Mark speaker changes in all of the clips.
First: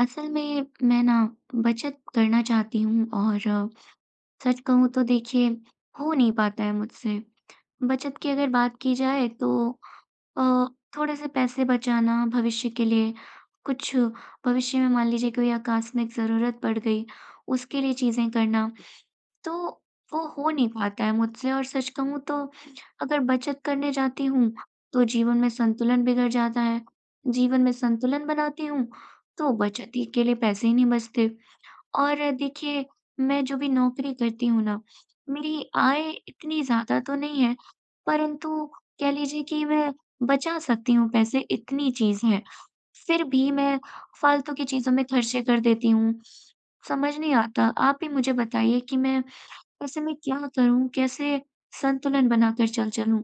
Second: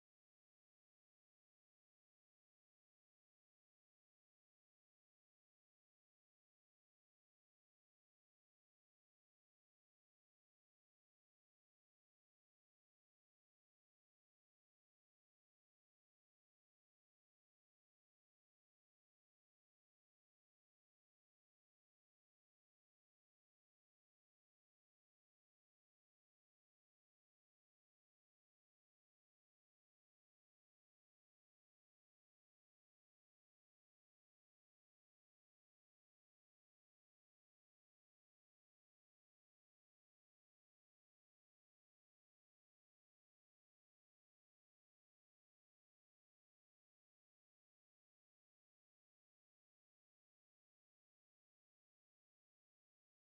Speaker 1: असल में मैं ना बचत करना चाहती हूँ और सच कहूँ तो देखिए हो नहीं पाता है मुझसे। बचत की अगर बात की जाए तो अ, थोड़े से पैसे बचाना भविष्य के लिए कुछ भविष्य में मान लीजिए कोई आकस्मिक ज़रूरत पड़ गई उसके लिए चीज़ें करना तो वो हो नहीं पाता है मुझसे और सच कहूँ तो अगर बचत करने जाती हूँ, तो जीवन में संतुलन बिगड़ जाता है। जीवन में संतुलन बनाती हूँ, तो बचत ही के लिए पैसे ही नहीं बचते। और देखिए, मैं जो भी नौकरी करती हूँ ना, मेरी आय इतनी ज़्यादा तो नहीं है, परंतु कह लीजिए कि मैं बचा सकती हूँ पैसे, इतनी चीज़ है। फिर भी मैं फालतू की चीज़ों में खर्चे कर देती हूँ। समझ नहीं आता, आप ही मुझे बताइए कि मैं ऐसे में क्या करूँ? कैसे संतुलन बनाकर चल चलूँ?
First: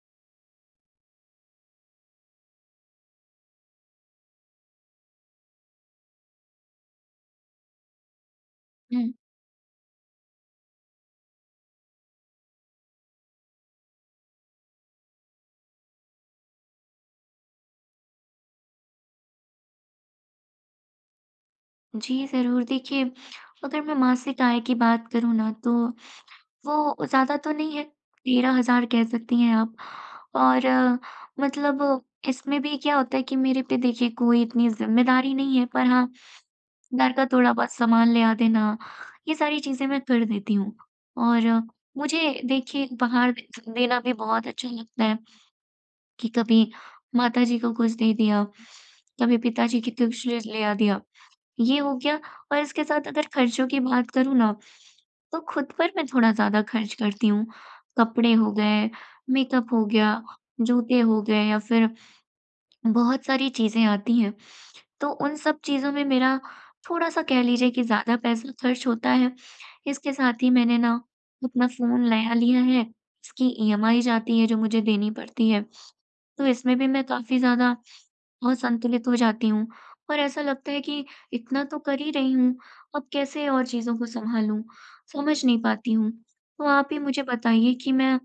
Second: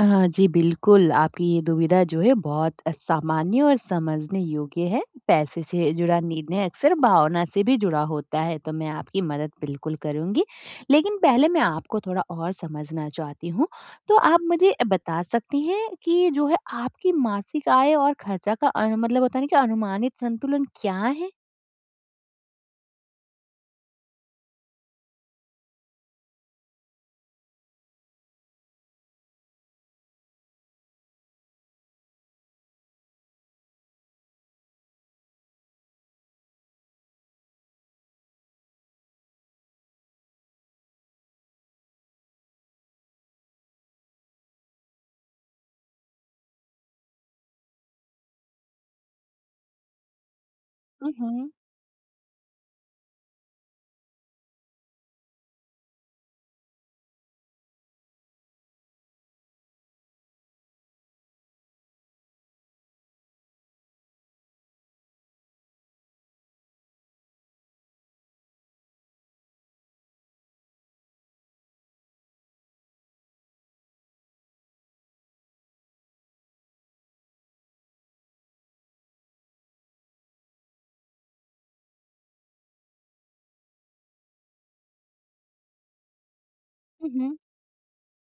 Speaker 2: अ, जी बिल्कुल, आपकी ये दुविधा जो है बहुत सामान्य और समझने योग्य है। पैसे से जुड़ा निर्णय अक्सर भावना से भी जुड़ा होता है, तो मैं
Speaker 1: हुँ।
Speaker 2: आपकी मदद बिल्कुल करूँगी। लेकिन पहले मैं आपको थोड़ा और समझना चाहती हूँ। तो आप मुझे बता सकते हैं कि जो है आपकी मासिक आय और खर्चा का मतलब होता है ना कि अनुमानित संतुलन क्या है?
Speaker 1: जी, ज़रूर। देखिए, अगर मैं मासिक आय की बात करूँ ना तो वो ज़्यादा तो नहीं है, 13,000 कह सकती हैं आप और मतलब इसमें भी क्या होता है कि मेरे पे देखिए कोई इतनी ज़िम्मेदारी नहीं है, पर हाँ, घर का थोड़ा-बहुत सामान ले आ देना, ये सारी चीज़ें मैं कर देती हूँ और मुझे देखिए उपहार दे देना भी बहुत अच्छा लगता है। कि कभी माताजी को कुछ दे दिया, कभी पिताजी की कुछ ले ले आ दिया,
Speaker 2: हुँ,
Speaker 1: ये हो गया और इसके साथ अगर खर्चों की बात करूँ ना, तो खुद पर मैं थोड़ा ज़्यादा खर्च करती हूँ। कपड़े हो गए, मेकअप हो गया, जूते हो गए या फिर बहुत सारी चीज़ें आती हैं, तो उन सब चीज़ों में मेरा थोड़ा-सा कह लीजिए कि ज़्यादा पैसा खर्च होता है। इसके साथ ही मैंने ना अपना फ़ोन नया लिया है, इसकी EMI जाती है जो मुझे देनी पड़ती है, तो इसमें भी मैं काफ़ी ज़्यादा बहुत संतुलित हो जाती हूँ और ऐसा लगता है कि इतना तो कर ही रही हूँ, अब कैसे और चीज़ों को सँभालूँ? समझ नहीं पाती हूँ। तो आप ही मुझे
Speaker 2: हुँ।
Speaker 1: बताइए कि मैं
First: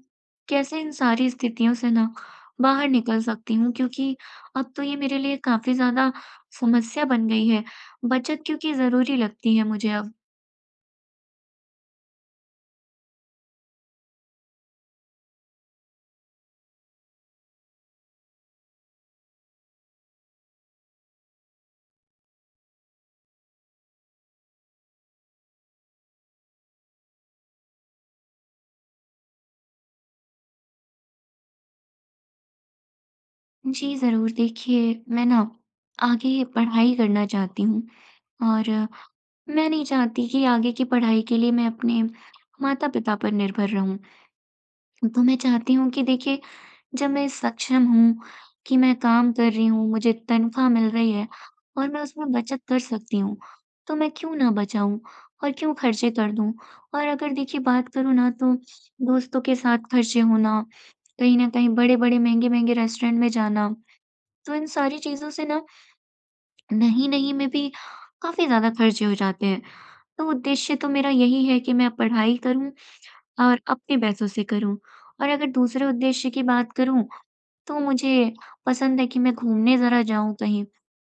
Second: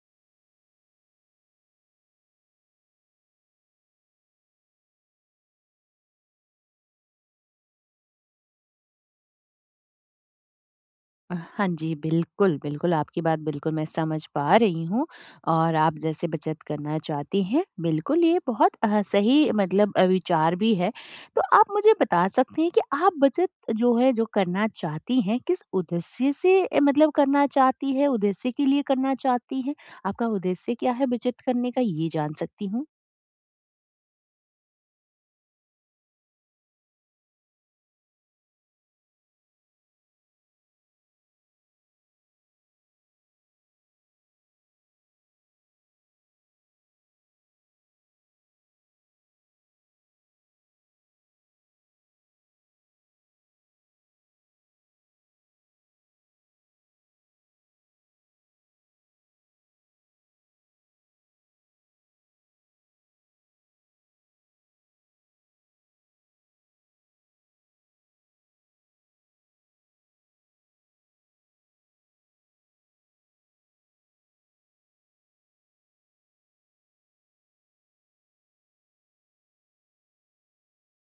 Speaker 1: कैसे इन सारी स्थितियों से ना बाहर निकल सकती हूँ? क्योंकि अब तो ये मेरे लिए काफ़ी ज़्यादा समस्या बन गई है, बचत क्योंकि ज़रूरी लगती है मुझे अब।
Speaker 2: हाँ जी, बिल्कुल, बिल्कुल, आपकी बात बिल्कुल मैं समझ पा रही हूँ और आप जैसे बचत करना चाहती हैं, बिल्कुल ये बहुत सही मतलब विचार भी है। तो आप मुझे बता सकते हैं कि आप बचत जो है, जो करना चाहती हैं, किस उद्देश्य से मतलब करना चाहती हैं, उद्देश्य के लिए करना चाहती हैं? आपका उद्देश्य क्या है बचत करने का, ये जान सकती हूँ?
Speaker 1: जी, ज़रूर देखिए मैं ना आगे पढ़ाई करना चाहती हूँ और मैं नहीं चाहती कि आगे की पढ़ाई के लिए मैं अपने माता-पिता पर निर्भर रहूँ। तो मैं चाहती हूँ कि देखिए जब मैं सक्षम हूँ कि मैं काम कर रही हूँ, मुझे तनख्वाह मिल रही है और मैं उसमें बचत कर सकती हूँ, तो मैं क्यों ना बचाऊँ और क्यों खर्चे कर दूँ? और अगर देखिए बात करूँ ना तो दोस्तों के साथ खर्चे होना, कहीं न कहीं बड़े-बड़े, महँगे-महँगे रेस्टोरेंट में जाना, तो इन सारी चीज़ों से ना नहीं-नहीं में भी काफ़ी ज़्यादा खर्चे हो जाते हैं। तो उद्देश्य तो मेरा यही है कि मैं पढ़ाई करूँ और अपने पैसों से करूँ। और अगर दूसरे उद्देश्य की बात करूँ, तो मुझे पसंद है कि मैं घूमने ज़रा जाऊँ कहीं,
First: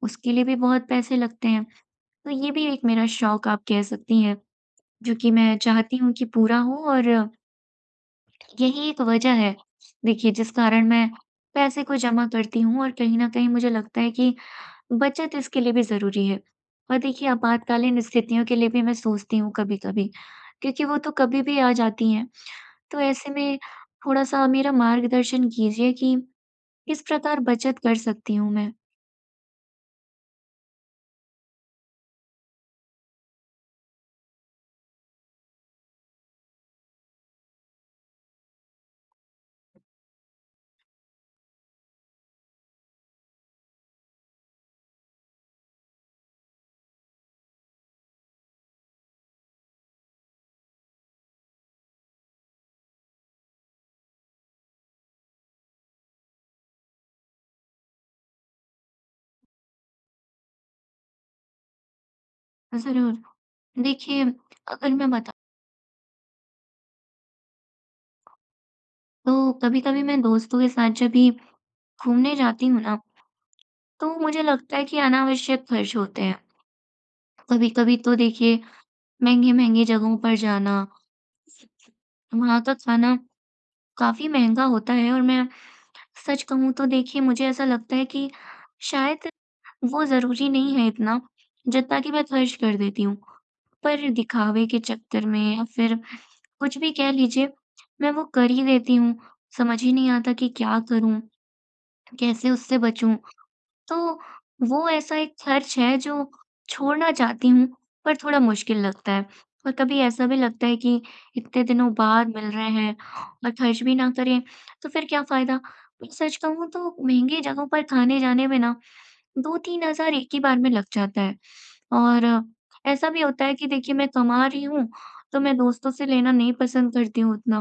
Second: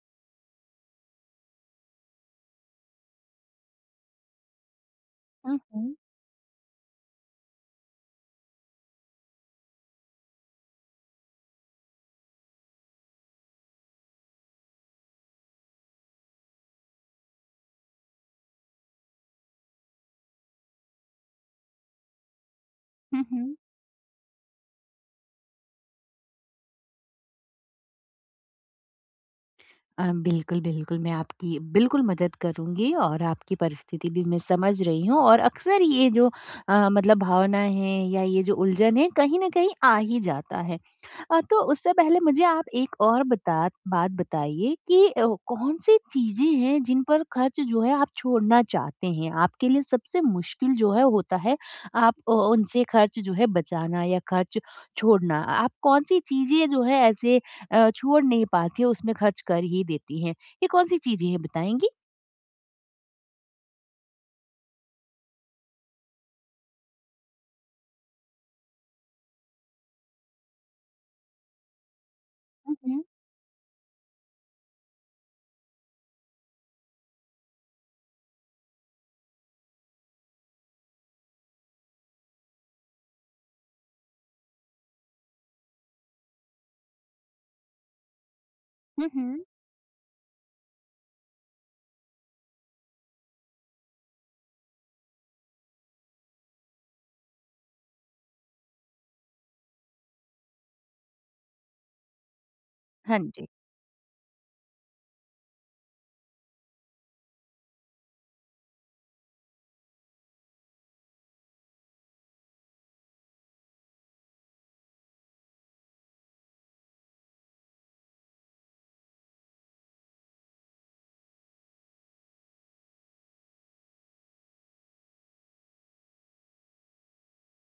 Speaker 1: उसके लिए भी बहुत पैसे लगते हैं। तो ये भी एक मेरा शौक आप कह सकती हैं, जो कि मैं
Speaker 2: हुँ, हुँ।
Speaker 1: चाहती हूँ कि पूरा हो और यही एक वजह है, देखिए जिस कारण मैं पैसे को जमा करती हूँ और कहीं न कहीं मुझे लगता है कि बचत इसके लिए भी ज़रूरी है। और देखिए आपातकालीन स्थितियों के लिए भी मैं सोचती हूँ कभी-कभी, क्योंकि वो तो कभी भी आ जाती हैं। तो
Speaker 2: हुँ,
Speaker 1: ऐसे
Speaker 2: हुँ।
Speaker 1: में थोड़ा-सा मेरा मार्गदर्शन कीजिए कि किस प्रकार बचत कर सकती हूँ मैं?
Speaker 2: बिल्कुल, बिल्कुल। मैं आपकी बिल्कुल मदद करूँगी और आपकी परिस्थिति भी मैं समझ रही हूँ और अक्सर ये जो मतलब भावना है या ये जो उलझन है कहीं न कहीं आ ही जाता है। तो उससे पहले मुझे आप एक और बता बात बताइए कि कौन-सी चीज़ें हैं जिन पर खर्च जो है आप छोड़ना चाहते हैं? आपके लिए सबसे मुश्किल जो है होता है आप उनसे खर्च जो है बचाना या खर्च छोड़ना। आप कौन-सी चीज़ें जो है ऐसे छोड़ नहीं पाती है, उसमें खर्च कर ही देती हैं। ये कौन-सी चीज़ें हैं बताएँगी?
Speaker 1: ज़रूर। देखिए, अगर मैं बताऊँ तो कभी-कभी मैं दोस्तों के साथ जब भी घूमने जाती
Speaker 2: हुँ,
Speaker 1: हूँ ना,
Speaker 2: हुँ।
Speaker 1: तो मुझे लगता है कि अनावश्यक खर्च होते हैं। कभी-कभी तो देखिए महँगी-महँगी जगहों पर जाना, वहाँ का खाना काफ़ी महँगा होता है और मैं सच कहूँ तो देखिए मुझे ऐसा लगता है कि
Speaker 2: हुँ,
Speaker 1: शायद
Speaker 2: हुँ।
Speaker 1: वो ज़रूरी नहीं है इतना, जितना कि मैं खर्च कर देती हूँ। पर दिखावे के चक्कर में या फिर कुछ भी कह लीजिए, मैं वो कर ही देती हूँ। समझ ही नहीं आता कि क्या करूँ? कैसे उससे बचूँ?
Speaker 2: हाँ जी।
Speaker 1: तो वो ऐसा एक खर्च है जो छोड़ना चाहती हूँ, पर थोड़ा मुश्किल लगता है और कभी ऐसा भी लगता है कि इतने दिनों बाद मिल रहे हैं और खर्च भी ना करें, तो फिर क्या फ़ायदा? पर सच कहूँ तो महँगी जगहों पर खाने-जाने में ना 2-3 हज़ार एक ही बार में लग जाता है और ऐसा भी होता है कि देखिए मैं कमा रही हूँ, तो मैं दोस्तों से लेना नहीं पसंद करती हूँ उतना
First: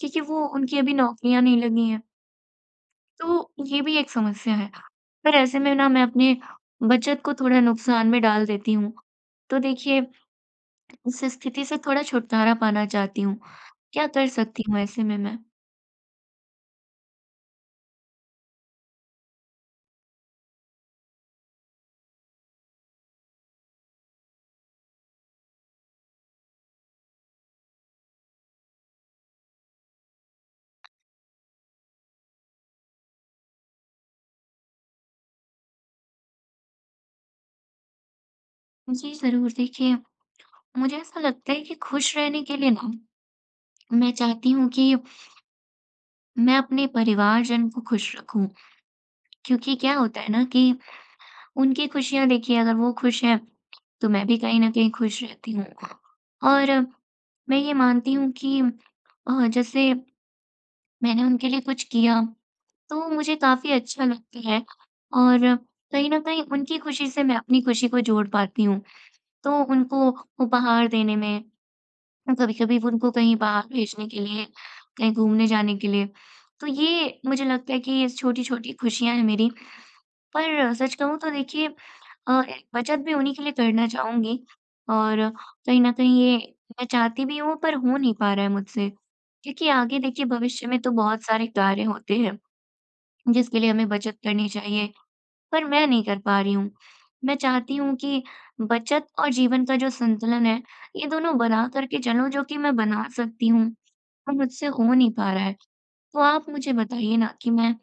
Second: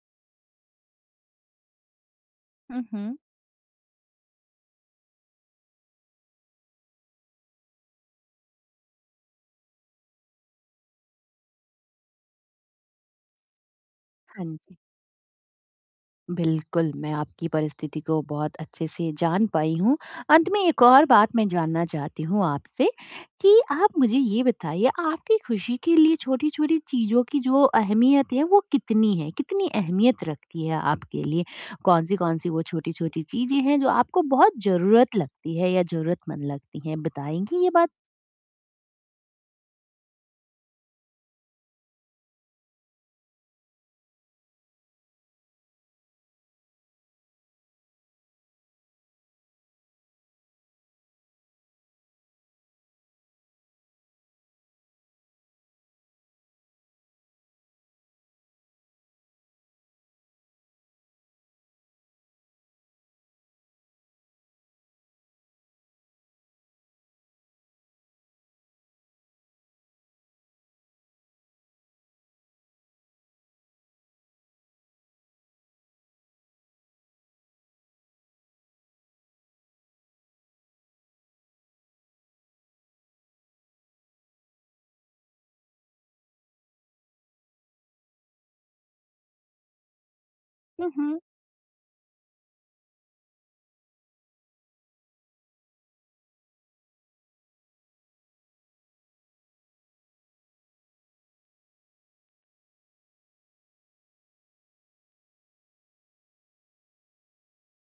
Speaker 1: क्योंकि वो उनकी अभी नौकरियाँ नहीं लगी हैं।
Speaker 2: हुँ, हुँ।
Speaker 1: तो ये भी एक समस्या है। पर ऐसे में ना मैं अपनी बचत को थोड़ा नुकसान में डाल देती हूँ। तो देखिए इस स्थिति से थोड़ा छुटकारा पाना चाहती हूँ। क्या कर
Speaker 2: हाँ
Speaker 1: सकती
Speaker 2: जी।
Speaker 1: हूँ ऐसे में मैं?
Speaker 2: बिल्कुल, मैं आपकी परिस्थिति को बहुत अच्छे से जान पाई हूँ। अंत में एक और बात मैं जानना चाहती हूँ आपसे कि आप मुझे ये बताइए आपकी खुशी के लिए छोटी-छोटी चीज़ों की जो अहमियत है वो कितनी है? कितनी अहमियत रखती है आपके लिए? कौन सी वो छोटी-छोटी चीज़ें हैं जो आपको बहुत ज़रूरत लगती है या ज़रूरतमंद लगती हैं? बताएँगी ये बात?
Speaker 1: जी ज़रूर, देखिए मुझे ऐसा लगता है कि खुश रहने के लिए ना मैं चाहती हूँ कि मैं अपने परिवारजन को खुश रखूँ। क्योंकि क्या होता है ना कि उनकी खुशियाँ देखिए अगर वो खुश हैं तो मैं भी कहीं न कहीं खुश रहती हूँ। और मैं ये मानती हूँ कि जैसे मैंने उनके लिए कुछ किया, तो मुझे काफ़ी अच्छा लगता है और कहीं न कहीं उनकी खुशी से मैं अपनी खुशी को जोड़ पाती हूँ। तो उनको उपहार देने में, कभी-कभी उनको कहीं बाहर भेजने के लिए, कहीं घूमने जाने के लिए, तो ये मुझे लगता है कि ये छोटी-छोटी खुशियाँ हैं मेरी। पर सच कहूँ तो देखिए एक बचत भी उन्हीं के लिए करना चाहूँगी और कहीं न कहीं ये मैं चाहती भी हूँ पर हो नहीं पा रहा है मुझसे, क्योंकि आगे देखिए भविष्य में तो
Speaker 2: हुँ।
Speaker 1: बहुत सारे कार्य होते हैं। जिसके लिए हमें बचत करनी चाहिए, पर मैं नहीं कर पा रही हूँ। मैं चाहती हूँ कि बचत और जीवन का जो संतुलन है, ये दोनों बना कर के चलूँ जो कि मैं बना सकती हूँ, पर मुझसे हो नहीं पा रहा है। तो आप मुझे बताइए ना कि मैं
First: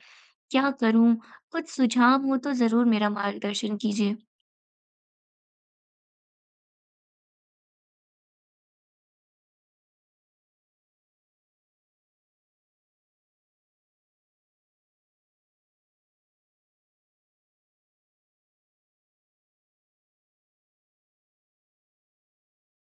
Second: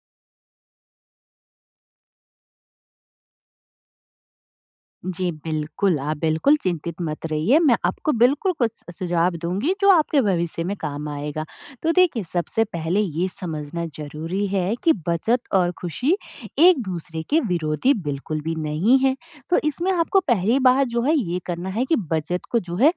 Speaker 1: क्या करूँ? कुछ सुझाव हो तो ज़रूर मेरा मार्गदर्शन कीजिए।
Speaker 2: जी, बिल्कुल, आप बिल्कुल चिंतित मत रहिए, मैं आपको बिल्कुल कुछ स सुझाव दूँगी जो आपके भविष्य में काम आएगा। तो देखिए, सबसे पहले ये समझना ज़रूरी है कि बचत और खुशी एक-दूसरे के विरोधी बिल्कुल भी नहीं है। तो इसमें आपको पहली बात जो है ये करना है कि बचत को जो है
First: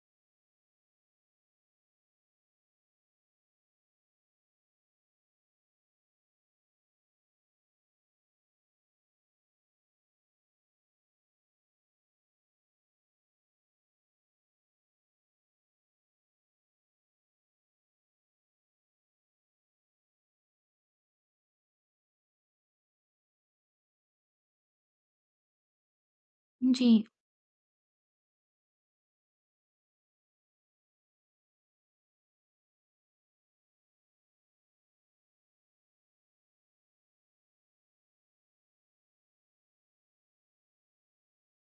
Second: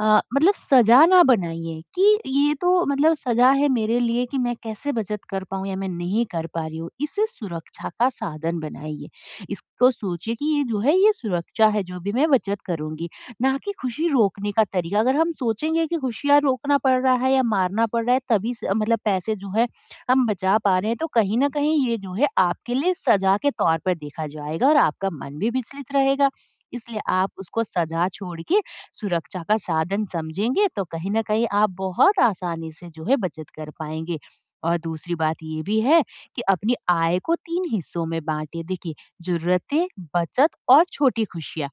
Speaker 2: मतलब सजा ना बनाइए कि ये तो मतलब सजा है मेरे लिए कि मैं कैसे बचत कर पाऊँ या मैं नहीं कर पा रही हूँ। इसे सुरक्षा का साधन बनाइए। इसको सोचिए कि ये जो है ये सुरक्षा है जो भी मैं बचत करूँगी, ना कि खुशी रोकने का तरीका। अगर हम सोचेंगे कि खुशियाँ रोकना पड़ रहा है या मारना पड़ रहा है तभी स मतलब पैसे जो है हम बचा पा रहे हैं तो कहीं न कहीं ये जो है आपके लिए सजा के तौर पर देखा जाएगा और आपका मन भी विचलित रहेगा। इसलिए
Speaker 1: जी,
Speaker 2: आप उसको सजा छोड़ के सुरक्षा का साधन समझेंगे तो कहीं ना कहीं आप बहुत आसानी से जो है बचत कर पाएंगे और दूसरी बात ये भी है कि अपनी आय को तीन हिस्सों में बांटिए। देखिए, जरूरतें, बचत और छोटी खुशियां,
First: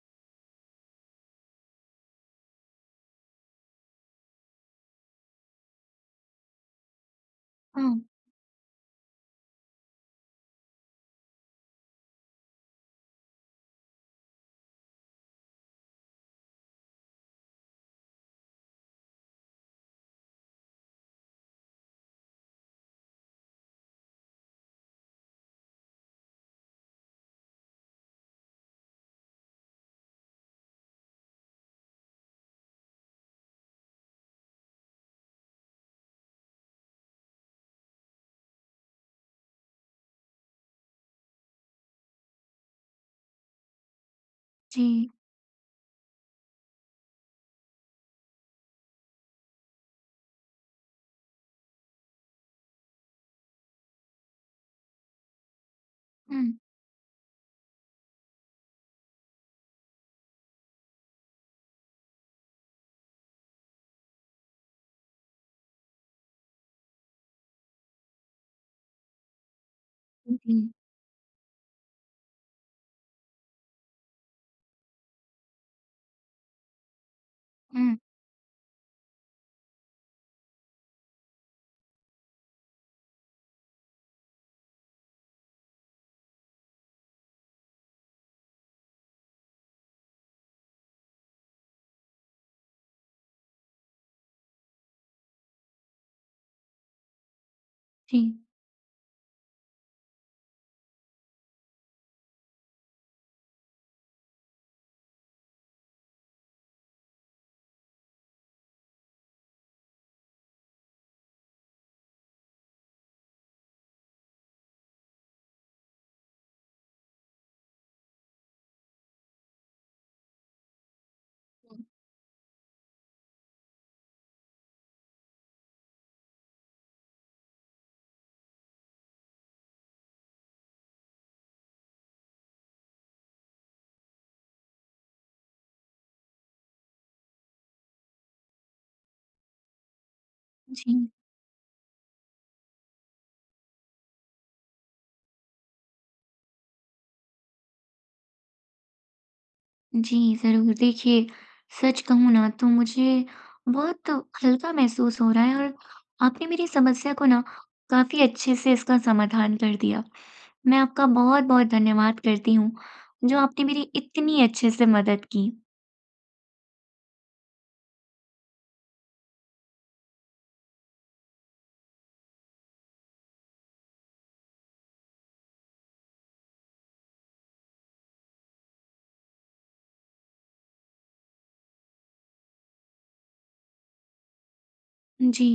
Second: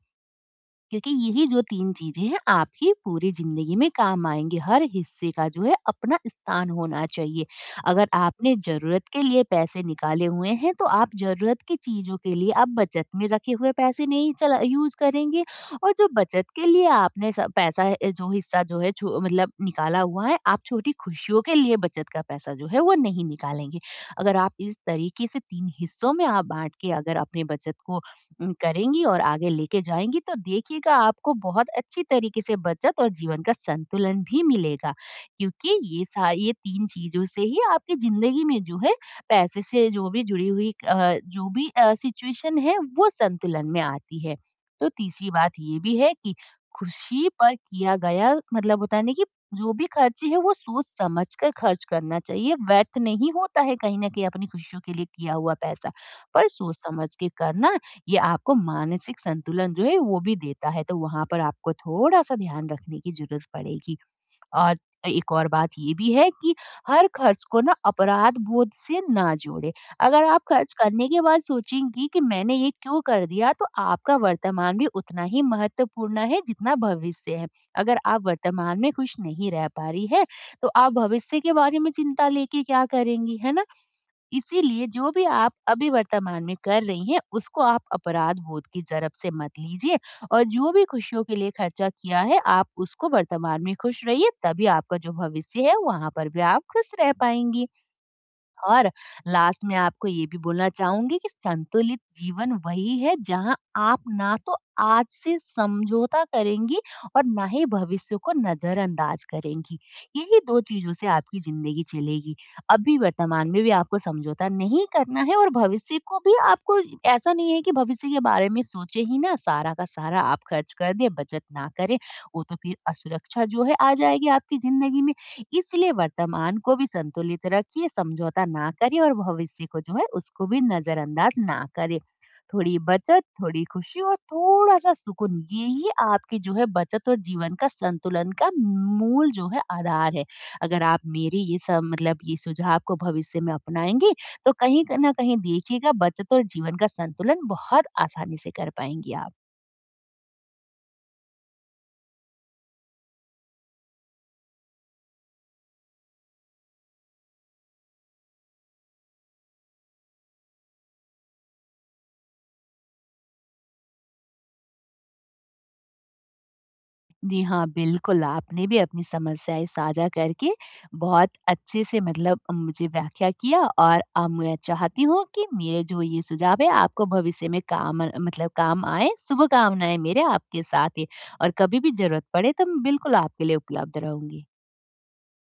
Speaker 2: क्योंकि यही जो 3 चीजें हैं आपकी पूरी जिंदगी में काम आएँगी। हर हिस्से का जो है अपना स्थान होना चाहिए।
Speaker 1: हुँ,
Speaker 2: अगर आपने ज़रूरत के लिए पैसे निकाले हुए हैं तो आप ज़रूरत की चीज़ों के लिए आप बचत में रखे हुए पैसे नहीं चला यूज़ करेंगे और जो बचत के लिए आपने स पैसा है जो हिस्सा जो है छो मतलब निकाला हुआ है आप छोटी खुशियों के लिए बचत का पैसा जो है वो नहीं निकालेंगे। अगर आप इस तरीके से 3 हिस्सों में आप बाँट के अगर अपने बचत को करेंगी और आगे लेके जाएँगी तो देखिएगा आपको बहुत अच्छी तरीके से बचत और जीवन का संतुलन भी मिलेगा। क्योंकि ये 3 चीज़ों से ही आपकी ज़िंदगी में जो है पैसे से जो भी जुड़ी हुई जो भी सिचुएशन है वो संतुलन में आती है। तो
Speaker 1: जी,
Speaker 2: तीसरी बात ये भी है कि खुशी पर किया गया मतलब होता है ना कि जो भी खर्चे हैं वो सोच-समझ कर खर्च करना चाहिए। व्यर्थ नहीं होता है कहीं न कहीं अपनी खुशियों के लिए किया हुआ पैसा।
Speaker 1: हुँ,
Speaker 2: पर सोच-समझ के करना ये आपको मानसिक संतुलन जो है वो भी देता है, तो वहां पर आपको थोड़ा सा ध्यान रखने की जरूरत पड़ेगी और एक और बात ये भी है कि हर खर्च को ना अपराध बोध से ना जोड़े। अगर
Speaker 1: हुँ,
Speaker 2: आप
Speaker 1: हुँ,
Speaker 2: खर्च करने के बाद सोचेंगी कि मैंने ये क्यों कर दिया, तो आपका वर्तमान भी उतना ही महत्वपूर्ण है जितना भविष्य है।
Speaker 1: हुँ,
Speaker 2: अगर आप वर्तमान में खुश नहीं रह पा रही है तो आप भविष्य के बारे में चिंता लेके क्या करेंगी, है ना। इसीलिए जो भी आप अभी वर्तमान में कर रही हैं उसको आप अपराध बोध की जरब से मत लीजिए और जो भी खुशियों के लिए खर्चा किया है आप उसको वर्तमान में खुश रहिए, तभी आपका जो भविष्य है वहां पर भी आप खुश रह पाएंगी।
Speaker 1: जी,
Speaker 2: और लास्ट में आपको ये भी बोलना चाहूंगी कि संतुलित जीवन वही है जहां आप ना तो आज से समझौता करेंगी और ना ही भविष्य को नजरअंदाज करेंगी। यही दो चीजों से आपकी जिंदगी चलेगी। अभी वर्तमान में भी आपको समझौता नहीं करना है और भविष्य को भी आपको, ऐसा नहीं है कि भविष्य के बारे में सोचे ही ना, सारा का सारा आप खर्च कर दे बचत ना करें। वो तो फिर असुरक्षा जो है आ जाएगी आपकी जिंदगी में। इसलिए वर्तमान को भी संतुलित रखिए, समझौता ना करिए और भविष्य को जो है उसको भी नजरअंदाज ना करें। थोड़ी बचत, थोड़ी खुशी और थोड़ा-सा सुकून, यही आपकी जो है बचत और जीवन का संतुलन का मूल जो है आधार है। अगर आप
Speaker 1: जी।
Speaker 2: मेरे ये सब मतलब ये सुझाव को भविष्य में अपनाएँगे तो कहीं क ना कहीं देखिएगा बचत और जीवन का संतुलन बहुत आसानी से कर पाएँगी आप।
Speaker 1: जी, ज़रूर। देखिए, सच कहूँ ना तो मुझे बहुत हल्का महसूस हो रहा है और आपने मेरी समस्या को ना काफ़ी अच्छे से इसका समाधान कर दिया। मैं आपका बहुत-बहुत धन्यवाद करती हूँ, जो आपने मेरी इतनी अच्छे से मदद की।
Speaker 2: जी हाँ, बिल्कुल, आपने भी अपनी समस्याएँ साझा करके बहुत अच्छे से मतलब मुझे व्याख्या किया और अब मैं चाहती हूँ कि मेरे जो ये सुझाव है आपको भविष्य में काम मतलब काम आए। शुभकामनाएँ मेरे आपके साथ है और कभी भी ज़रूरत पड़े तो मैं बिल्कुल आपके लिए उपलब्ध रहूँगी।
Speaker 1: जी।